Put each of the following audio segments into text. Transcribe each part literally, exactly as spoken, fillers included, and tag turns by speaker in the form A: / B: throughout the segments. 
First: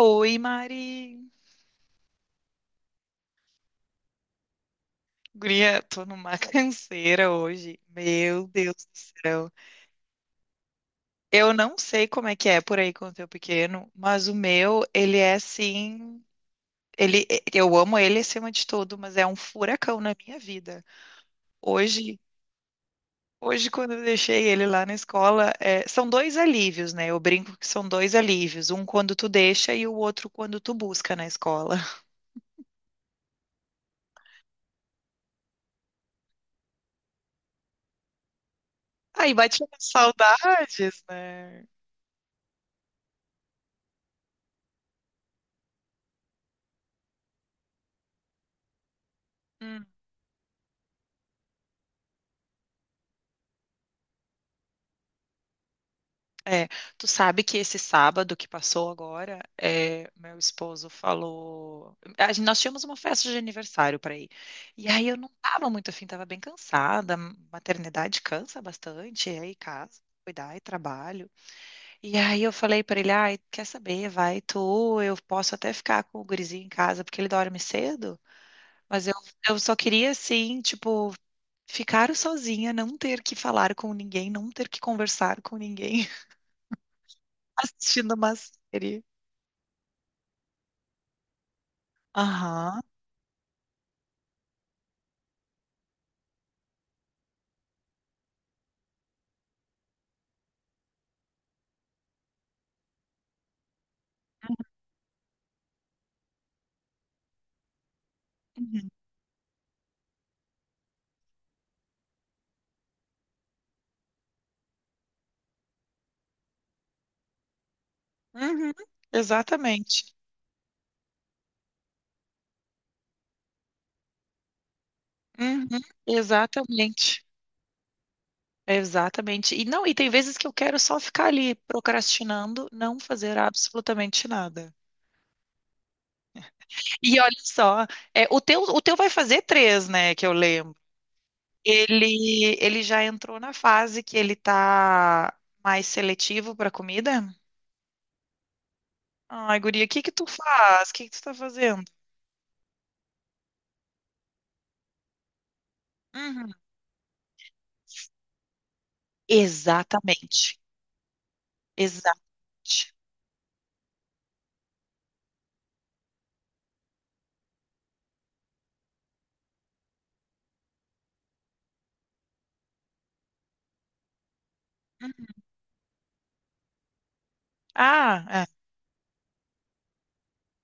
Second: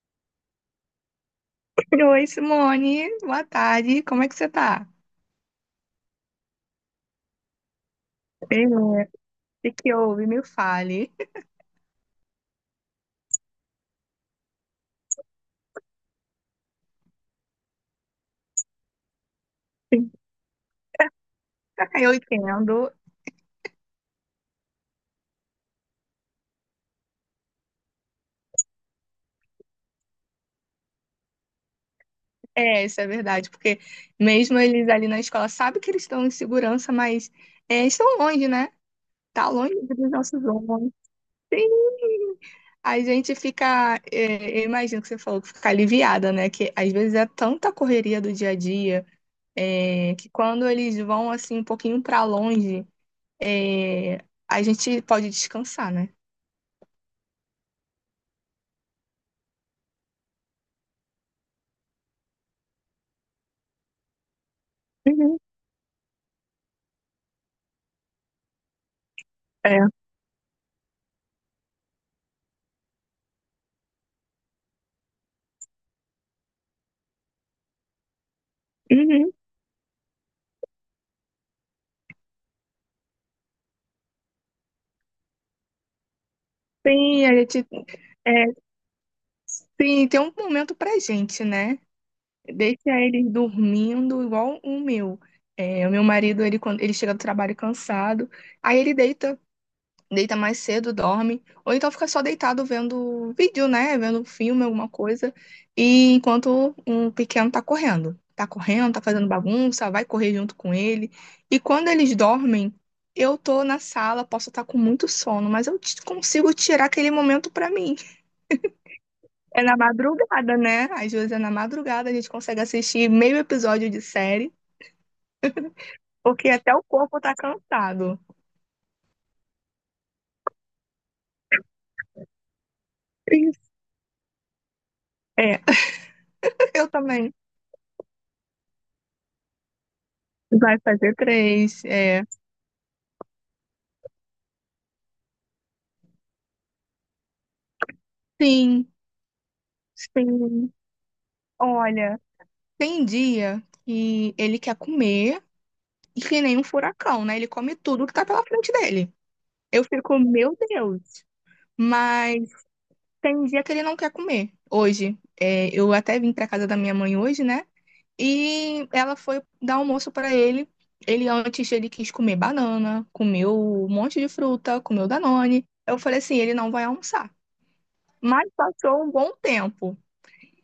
A: Oi, Mari.
B: Oi, Simone. Boa tarde. Como é que você tá?
A: Guria, tô numa canseira hoje. Meu
B: Bem,
A: Deus do
B: né? O
A: céu.
B: que que houve? Me fale.
A: Eu não sei como é que é por aí com o teu pequeno, mas o meu, ele é assim. Ele, eu amo ele acima de tudo, mas é um furacão na minha vida.
B: Eu
A: Hoje,
B: entendo.
A: hoje quando eu deixei ele lá na escola, é, são dois alívios, né? Eu brinco que são dois alívios, um quando tu deixa e o outro quando tu busca na escola.
B: É, isso é verdade, porque mesmo eles ali na escola sabem que eles estão em segurança, mas é, estão longe, né?
A: Aí
B: Tá
A: bate
B: longe
A: umas
B: dos nossos homens.
A: saudades, né?
B: Sim. A gente fica, é, eu imagino que você falou que fica aliviada, né? Que às vezes é tanta correria do dia a dia, é, que quando eles vão assim um pouquinho pra longe, é, a gente pode descansar, né?
A: É, tu sabe que esse sábado que passou agora, é, meu esposo falou. A gente- nós tínhamos uma festa de aniversário para ir. E aí eu não
B: Uhum.
A: tava muito afim, tava bem cansada. Maternidade cansa bastante, é, e aí casa, cuidar e trabalho. E aí eu falei para ele: ai, quer saber? Vai tu, eu posso até ficar com o gurizinho em casa, porque ele dorme cedo. Mas eu,
B: Uhum.
A: eu só queria, assim, tipo, ficar sozinha, não ter que falar com ninguém, não ter que conversar com ninguém
B: Sim, a gente,
A: assistindo uma
B: é,
A: série.
B: sim, tem um momento pra gente, né?
A: Aham.
B: Deixa eles dormindo igual o meu. É, o meu marido, ele, quando ele chega do trabalho cansado, aí ele deita, deita mais cedo, dorme, ou então fica só deitado vendo vídeo, né? Vendo filme, alguma coisa, e enquanto o pequeno tá correndo. Tá
A: Uhum.
B: correndo, tá fazendo bagunça, vai correr junto com ele. E quando eles dormem, eu tô na sala, posso estar com muito sono, mas eu t- consigo tirar aquele momento pra mim.
A: Uhum.
B: É na
A: Exatamente.
B: madrugada, né? Às vezes é na madrugada, a gente consegue assistir meio episódio de série,
A: Uhum.
B: porque até o corpo
A: Exatamente.
B: tá cansado.
A: Exatamente. E não, e tem vezes que eu quero só ficar ali procrastinando, não fazer
B: Triste.
A: absolutamente nada.
B: É, eu
A: E
B: também.
A: olha só, é, o teu, o teu vai fazer três, né, que eu lembro.
B: Vai fazer três, é.
A: Ele, ele já entrou na fase que ele tá mais seletivo para comida?
B: Sim,
A: Ai, guria, o que que tu
B: sim.
A: faz? O que que tu tá fazendo?
B: Olha, tem dia que ele quer comer e que
A: Uhum.
B: nem um furacão, né? Ele come tudo que tá pela frente dele. Eu fico, meu
A: Exatamente.
B: Deus. Mas
A: Exatamente.
B: tem dia que ele não quer comer. Hoje, é, eu até vim pra casa da minha mãe hoje, né? E ela foi dar almoço para ele. Ele antes ele quis comer banana, comeu um monte de fruta, comeu Danone. Eu falei assim, ele não vai almoçar.
A: Ah, é.
B: Mas passou um bom tempo.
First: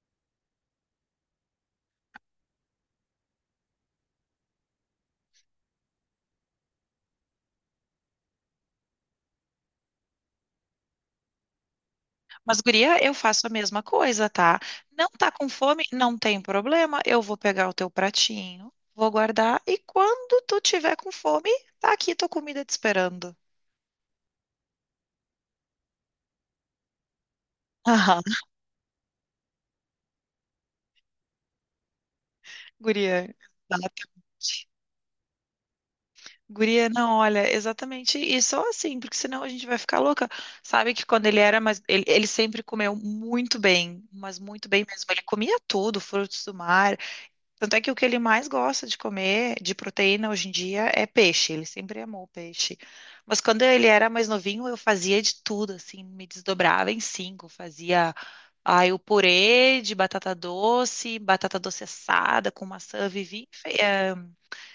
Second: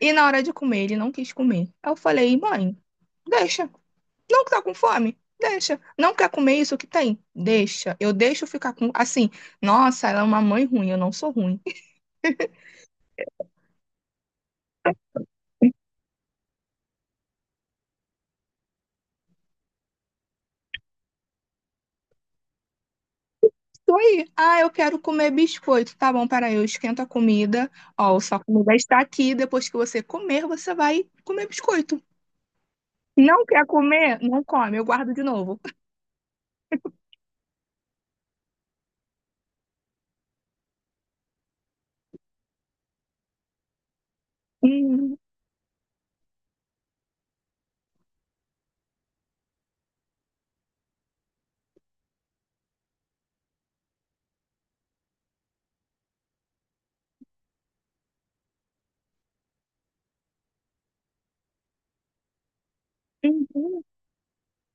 B: E na hora de comer, ele não quis comer. Aí eu falei, mãe, deixa. Não que tá com fome? Deixa. Não quer comer isso que tem? Deixa. Eu deixo ficar com. Assim, nossa, ela é uma mãe ruim, eu não sou ruim.
A: Mas, guria, eu faço a mesma coisa, tá? Não tá com fome? Não tem problema. Eu vou pegar o teu pratinho, vou guardar e quando tu tiver com fome, tá aqui tua comida te esperando.
B: Tô aí. Ah, eu quero comer biscoito. Tá bom, peraí, eu esquento a comida. Ó,
A: Aham.
B: sua comida está aqui. Depois que você comer, você vai comer biscoito.
A: Guria,
B: Não quer
A: exatamente.
B: comer? Não come, eu guardo de novo.
A: Guria, não, olha, exatamente isso só assim, porque senão a gente vai ficar louca. Sabe que quando ele era, mas ele, ele sempre comeu muito bem, mas muito bem mesmo.
B: Uhum,
A: Ele comia tudo, frutos do mar. Tanto é que o que ele mais gosta de comer de proteína hoje em dia é peixe. Ele sempre amou peixe. Mas quando ele era mais novinho, eu fazia de tudo, assim, me desdobrava em cinco. Fazia, aí o purê de batata doce, batata doce assada com maçã, vivia enfe-
B: uhum.
A: eh,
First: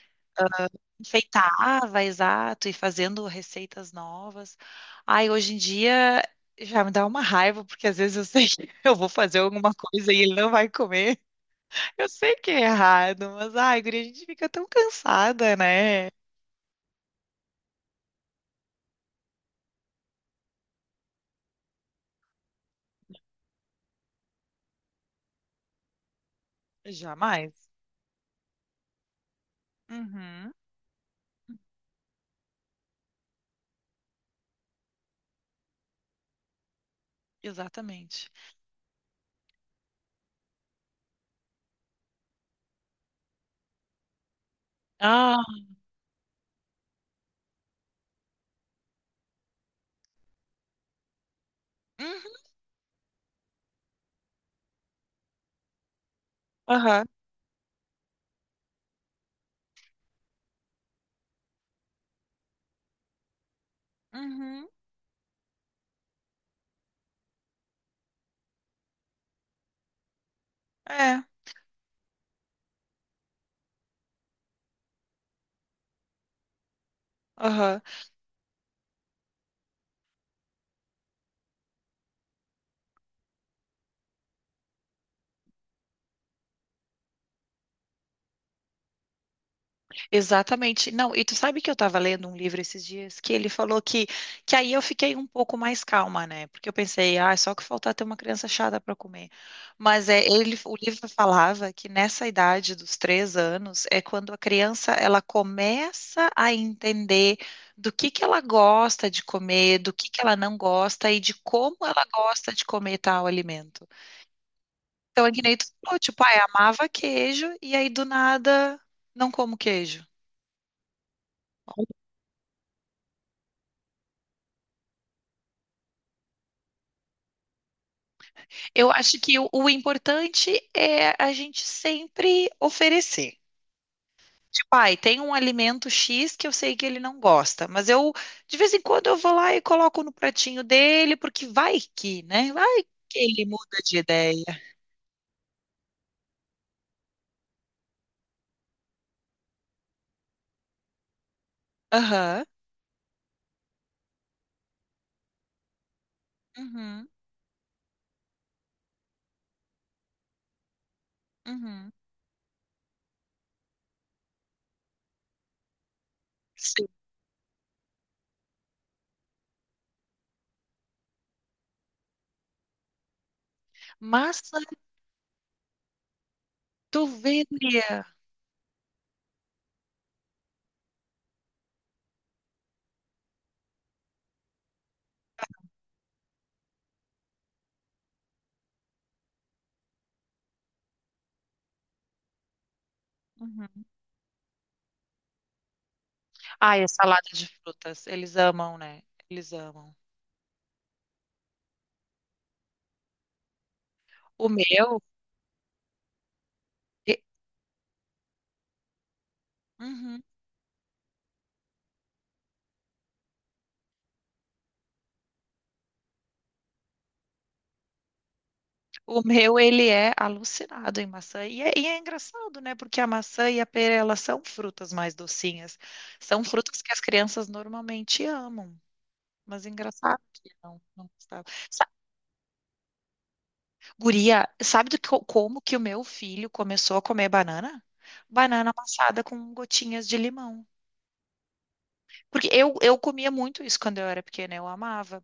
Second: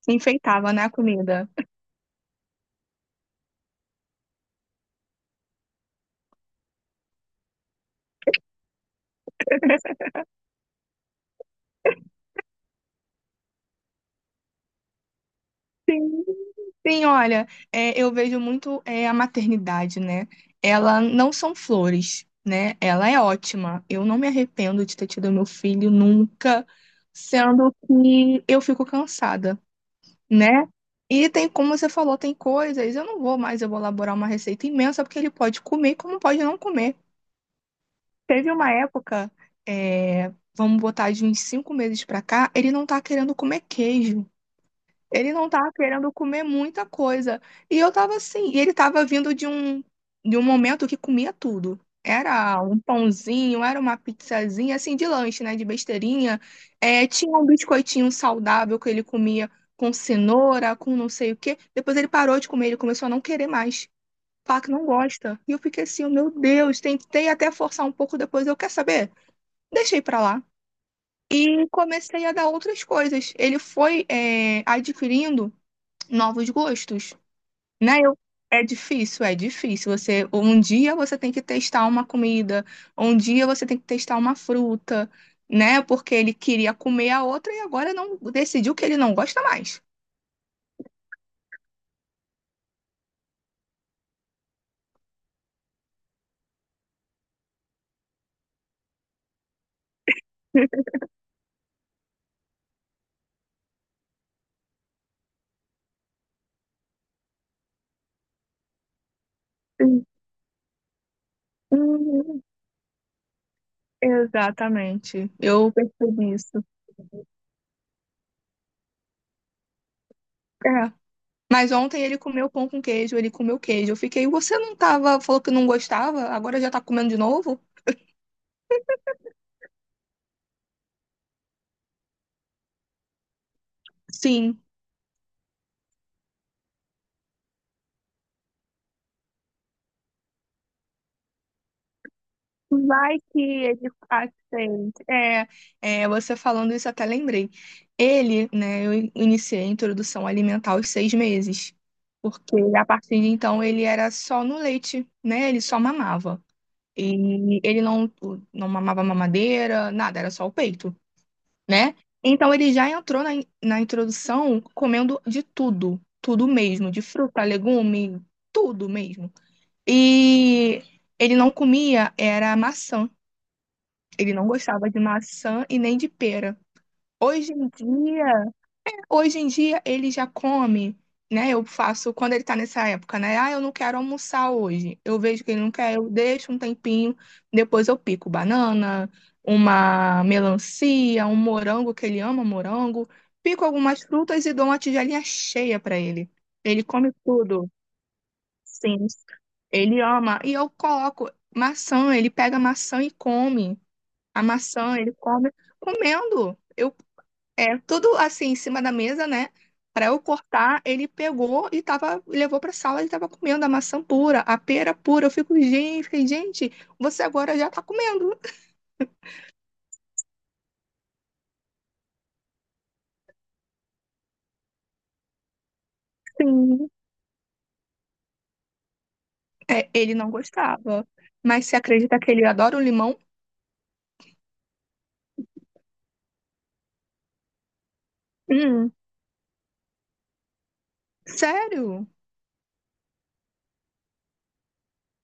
B: Enfeitava, né, a comida.
A: enfeitava, exato, e fazendo receitas novas. Ai hoje em dia já me dá uma raiva, porque às vezes eu sei que eu vou fazer alguma coisa e ele não vai comer. Eu sei que é errado, mas ai, guria, a gente fica tão cansada, né?
B: Sim, olha, é, eu vejo muito é, a maternidade, né? Ela não são flores, né? Ela é ótima. Eu não me arrependo de ter tido meu filho nunca,
A: Jamais.
B: sendo que eu fico cansada.
A: Uhum,
B: Né? E tem, como você falou, tem coisas, eu não vou mais elaborar uma receita imensa, porque ele pode comer, como pode não comer.
A: exatamente.
B: Teve uma época, é, vamos botar de uns cinco meses pra cá, ele não tá querendo comer queijo. Ele
A: Ah,
B: não tava querendo comer muita coisa. E eu tava assim, e ele tava vindo de um de um momento que comia tudo.
A: uhum,
B: Era um pãozinho, era uma pizzazinha, assim, de lanche, né? De besteirinha.
A: aham,
B: É, tinha um biscoitinho saudável que ele comia com cenoura, com não sei o quê. Depois ele parou de comer, ele começou a não querer mais. Falar
A: uhum,
B: que não gosta. E eu fiquei assim, oh, meu Deus, tentei até forçar um pouco depois. Eu quer saber? Deixei pra lá.
A: é,
B: E comecei a dar outras coisas. Ele foi, é, adquirindo novos gostos,
A: aham.
B: né? Eu, é difícil, é difícil. Você, um dia você tem que testar uma comida, um dia você tem que testar uma fruta, né? Porque ele queria comer a outra e agora não decidiu que ele não gosta mais.
A: Exatamente. Não, e tu sabe que eu estava lendo um livro esses dias que ele falou que, que aí eu fiquei um pouco mais calma, né? Porque eu pensei, ah, é só que faltar ter uma criança chata para comer. Mas é, ele, o livro falava que nessa idade dos três anos é quando a criança ela começa a entender do que que ela gosta de comer, do
B: Sim.
A: que que ela não gosta e de como ela
B: Uhum.
A: gosta de comer tal alimento. Então, é
B: Exatamente.
A: que nem tu
B: Eu
A: falou, tipo,
B: percebi
A: ah, eu
B: isso.
A: amava queijo e aí do nada não como queijo.
B: É. Mas ontem ele comeu pão com queijo, ele comeu queijo. Eu fiquei, você não tava, falou que não gostava, agora já tá comendo de novo?
A: Eu acho que o, o importante é a gente sempre oferecer.
B: Sim.
A: Tipo, ai, tem um alimento X que eu sei que ele não gosta, mas eu, de vez em quando, eu vou lá e coloco no pratinho dele, porque vai que, né? Vai que
B: Vai que
A: ele muda
B: ele
A: de ideia.
B: aceita. É, é, você falando isso, eu até lembrei. Ele, né, eu in- iniciei a introdução alimentar aos seis meses,
A: Aham.
B: porque a partir de então ele era só no leite, né? Ele só mamava.
A: Uhum.
B: E ele não, não mamava mamadeira, nada, era só o peito,
A: Uhum.
B: né? Então ele já entrou na, in- na introdução comendo de tudo, tudo
A: Sim.
B: mesmo, de fruta, legume, tudo mesmo. E ele não comia, era maçã. Ele não
A: Massa
B: gostava de maçã e nem de pera.
A: de
B: Hoje em
A: ovelha.
B: dia, hoje em dia ele já come, né? Eu faço quando ele tá nessa época, né? Ah, eu não quero almoçar hoje. Eu vejo que ele não quer, eu deixo um tempinho, depois eu pico banana, uma melancia, um morango que ele ama morango, pico
A: Uhum.
B: algumas frutas e dou uma tigelinha cheia pra ele.
A: Ai,
B: Ele
A: a
B: come
A: salada de
B: tudo.
A: frutas. Eles amam,
B: Sim.
A: né? Eles amam.
B: Ele ama e eu coloco maçã, ele pega maçã e come. A
A: O
B: maçã,
A: meu.
B: ele come comendo. Eu,
A: e-
B: é tudo assim em cima da mesa, né? Para eu
A: Uhum.
B: cortar, ele pegou e tava, levou para sala e tava comendo a maçã pura, a pera pura. Eu fico, gente, fiquei, gente, você agora já tá comendo.
A: O meu, ele é alucinado em maçã. E é, e é engraçado, né? Porque a maçã e a pera, elas são frutas mais docinhas. São frutas
B: Sim.
A: que as crianças normalmente amam. Mas é
B: É, ele
A: engraçado
B: não
A: que não,
B: gostava.
A: não gostava.
B: Mas você
A: Sa-
B: acredita que ele adora o limão?
A: Guria, sabe do que, eu- como que o meu filho começou a comer banana? Banana
B: Hum,
A: amassada com gotinhas de limão.
B: sério?
A: Porque eu, eu comia muito isso quando eu era pequena, eu amava.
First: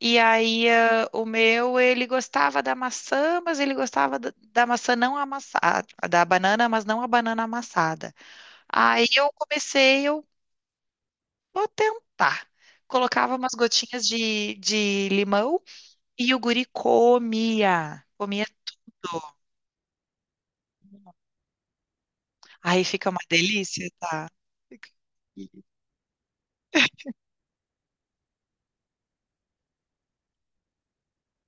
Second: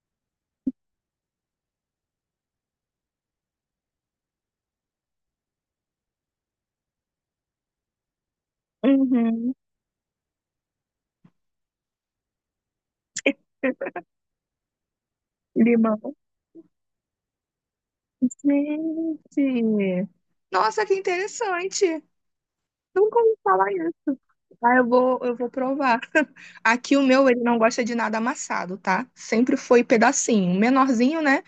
A: E aí, ah, o meu, ele gostava da maçã, mas ele gostava da, da, maçã não amassada, da banana, mas não a banana amassada. Aí eu
B: Uhum.
A: comecei, eu vou tentar. Colocava umas gotinhas de, de limão
B: Limão.
A: e o guri comia, comia tudo.
B: Gente. Nossa, que interessante.
A: Aí fica
B: Nunca
A: uma
B: ouvi falar
A: delícia,
B: isso.
A: tá?
B: Ah, eu
A: Fica-
B: vou, eu vou provar. Aqui o meu, ele não gosta de nada amassado, tá? Sempre foi pedacinho. Menorzinho, né?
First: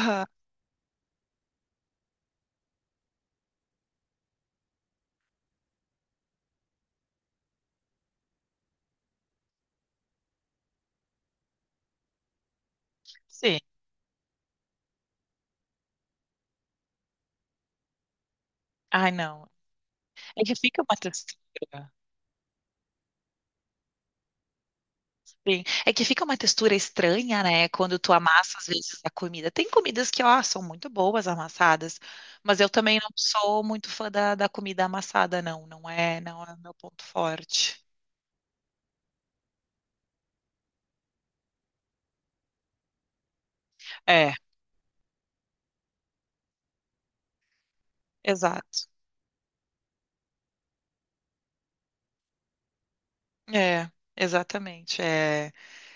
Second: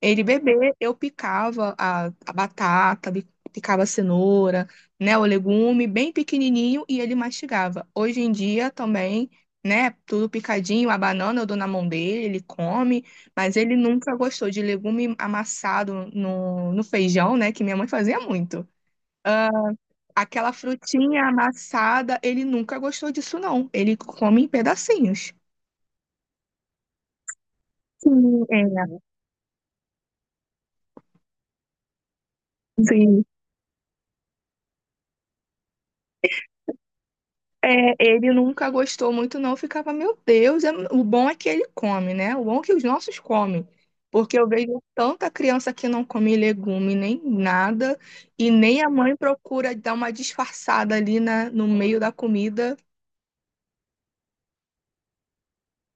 B: Ele bebê, eu picava a, a batata, bi- picava a cenoura, né? O legume, bem pequenininho, e ele mastigava. Hoje em dia também, né? Tudo picadinho, a banana eu dou na mão dele, ele come, mas
A: Sim.
B: ele nunca gostou de legume amassado no, no feijão, né? Que minha mãe fazia muito.
A: Ai, não.
B: Ah,
A: É
B: aquela
A: que fica uma
B: frutinha
A: textura.
B: amassada, ele nunca gostou disso, não. Ele come em pedacinhos.
A: Sim. É que fica uma textura estranha, né? Quando tu
B: Sim,
A: amassa, às vezes,
B: é,
A: a comida. Tem comidas que, ó, são muito boas amassadas, mas eu também não
B: sim.
A: sou muito fã da, da, comida amassada, não. Não é, não é o meu ponto forte.
B: É, ele nunca gostou muito, não. Ficava, meu Deus, é- o bom é que ele come, né? O bom é que os nossos comem.
A: É,
B: Porque eu vejo tanta criança que não come legume nem nada, e nem
A: exato.
B: a mãe procura dar uma disfarçada ali na, no meio da comida.
A: É, exatamente. É,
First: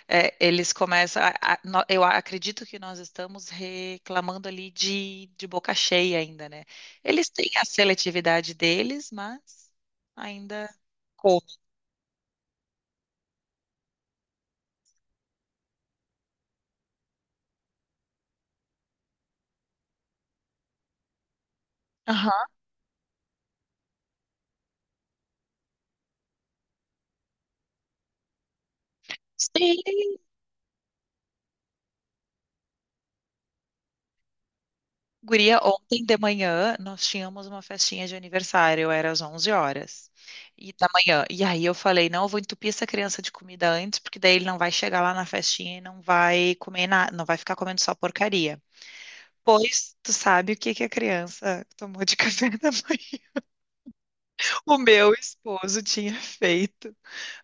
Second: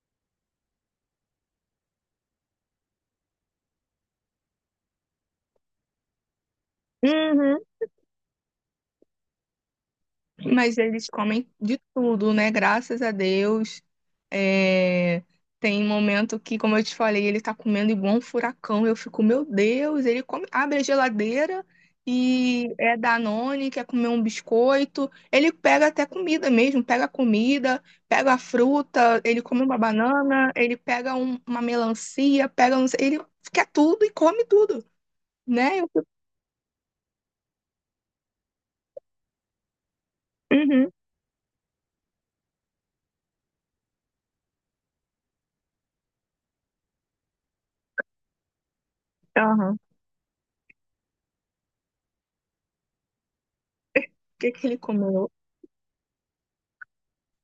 A: é, eles começam. A- a- no- eu acredito que nós estamos reclamando ali de, de boca cheia ainda, né? Eles têm
B: Uhum.
A: a seletividade deles, mas ainda.
B: Mas eles
A: Como?
B: comem de tudo, né? Graças a Deus. É, tem momento que, como eu te falei, ele tá comendo igual um furacão. Eu fico, meu Deus, ele come, abre a geladeira
A: Aham.
B: e é Danone, quer comer um biscoito. Ele pega até comida mesmo, pega comida, pega fruta, ele come uma
A: Sim.
B: banana, ele pega um- uma melancia, pega não sei, ele quer tudo e come tudo,
A: Guria,
B: né? Eu
A: ontem
B: fico,
A: de manhã nós tínhamos uma festinha de aniversário, era às onze horas e da
B: uhum,
A: manhã. E aí eu falei, não, eu vou entupir essa criança de comida antes, porque daí ele não vai chegar lá na festinha e não vai comer nada, não vai ficar comendo só porcaria.
B: aham.
A: Pois tu sabe o que que a criança tomou de café da manhã?
B: O que que
A: O
B: ele
A: meu
B: comeu?
A: esposo tinha feito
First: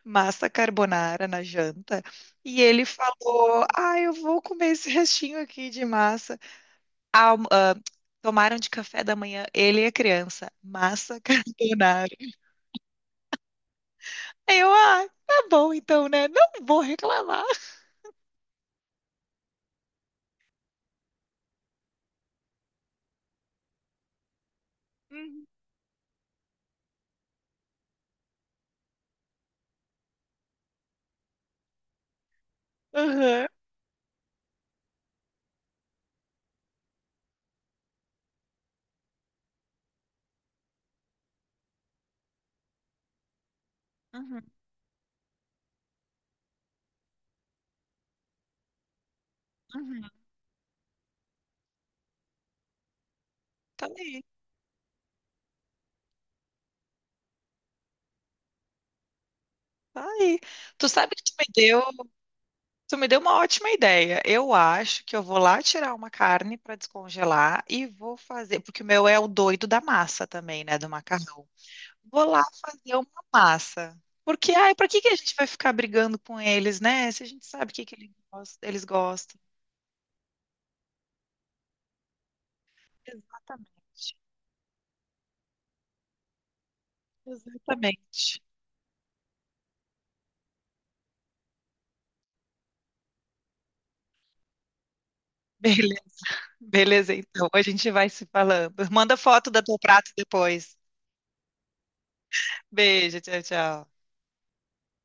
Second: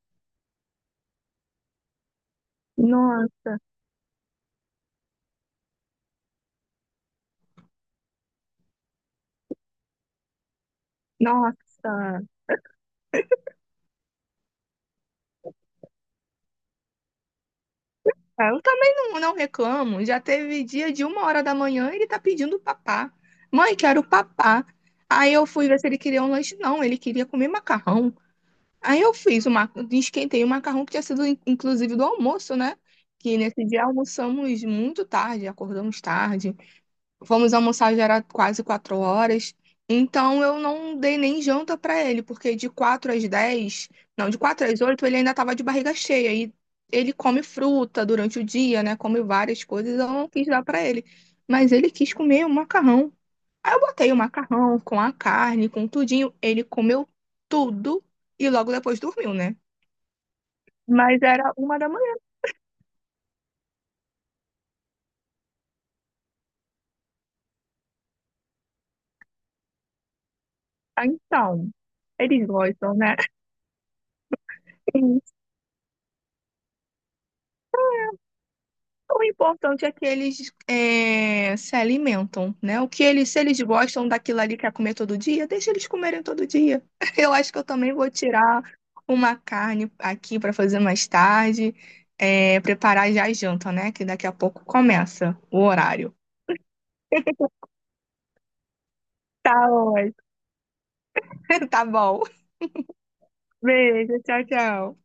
A: massa carbonara na janta e ele
B: No-
A: falou: "Ah, eu vou comer esse restinho aqui de massa". alm- ah, Tomaram de café da manhã, ele e a criança, massa carbonara.
B: Nossa.
A: Aí eu, ah, tá bom então, né? Não vou reclamar.
B: Ah, eu também não, não reclamo. Já teve dia de uma hora da manhã, ele tá pedindo papá. Mãe, quero papá. Aí
A: Uhum,
B: eu fui ver se ele queria um lanche. Não, ele queria comer macarrão. Aí eu fiz o ma... esquentei o macarrão que tinha sido in- inclusive do almoço, né? Que
A: aham,
B: nesse dia almoçamos muito tarde, acordamos tarde. Fomos almoçar, já era quase quatro horas. Então eu não dei nem janta pra ele, porque de quatro às dez, não, de
A: uhum,
B: quatro às oito ele ainda tava de barriga cheia. E ele come fruta durante o dia, né? Come várias coisas, eu
A: uhum.
B: não quis dar pra ele. Mas ele quis comer o macarrão. Aí eu
A: Tá
B: botei o
A: aí,
B: macarrão com a carne, com tudinho. Ele comeu tudo e logo depois dormiu, né?
A: tá aí. Tu sabe
B: Mas
A: que tu me
B: era uma
A: deu,
B: da manhã.
A: tu me deu uma ótima ideia. Eu acho que eu vou lá tirar uma carne para descongelar e vou fazer, porque o meu é o doido da massa também, né, do
B: Ah,
A: macarrão.
B: então,
A: Vou lá
B: eles gostam,
A: fazer
B: né?
A: uma massa. Porque, ai, pra que que a gente vai ficar brigando com eles, né? Se a gente sabe o que que ele gos- eles
B: O
A: gostam.
B: importante é que eles é, se alimentam, né? O que eles, se eles
A: Exatamente,
B: gostam daquilo ali que é comer todo dia, deixa eles comerem todo dia. Eu acho que eu também vou
A: exatamente.
B: tirar uma carne aqui para fazer mais tarde, é, preparar já a janta, né? Que daqui a pouco começa o
A: Beleza,
B: horário.
A: beleza, então. A gente vai se falando. Manda foto
B: Tá
A: do teu prato
B: ótimo.
A: depois.
B: Tá bom.
A: Beijo, tchau, tchau.
B: Beijo, tchau, tchau.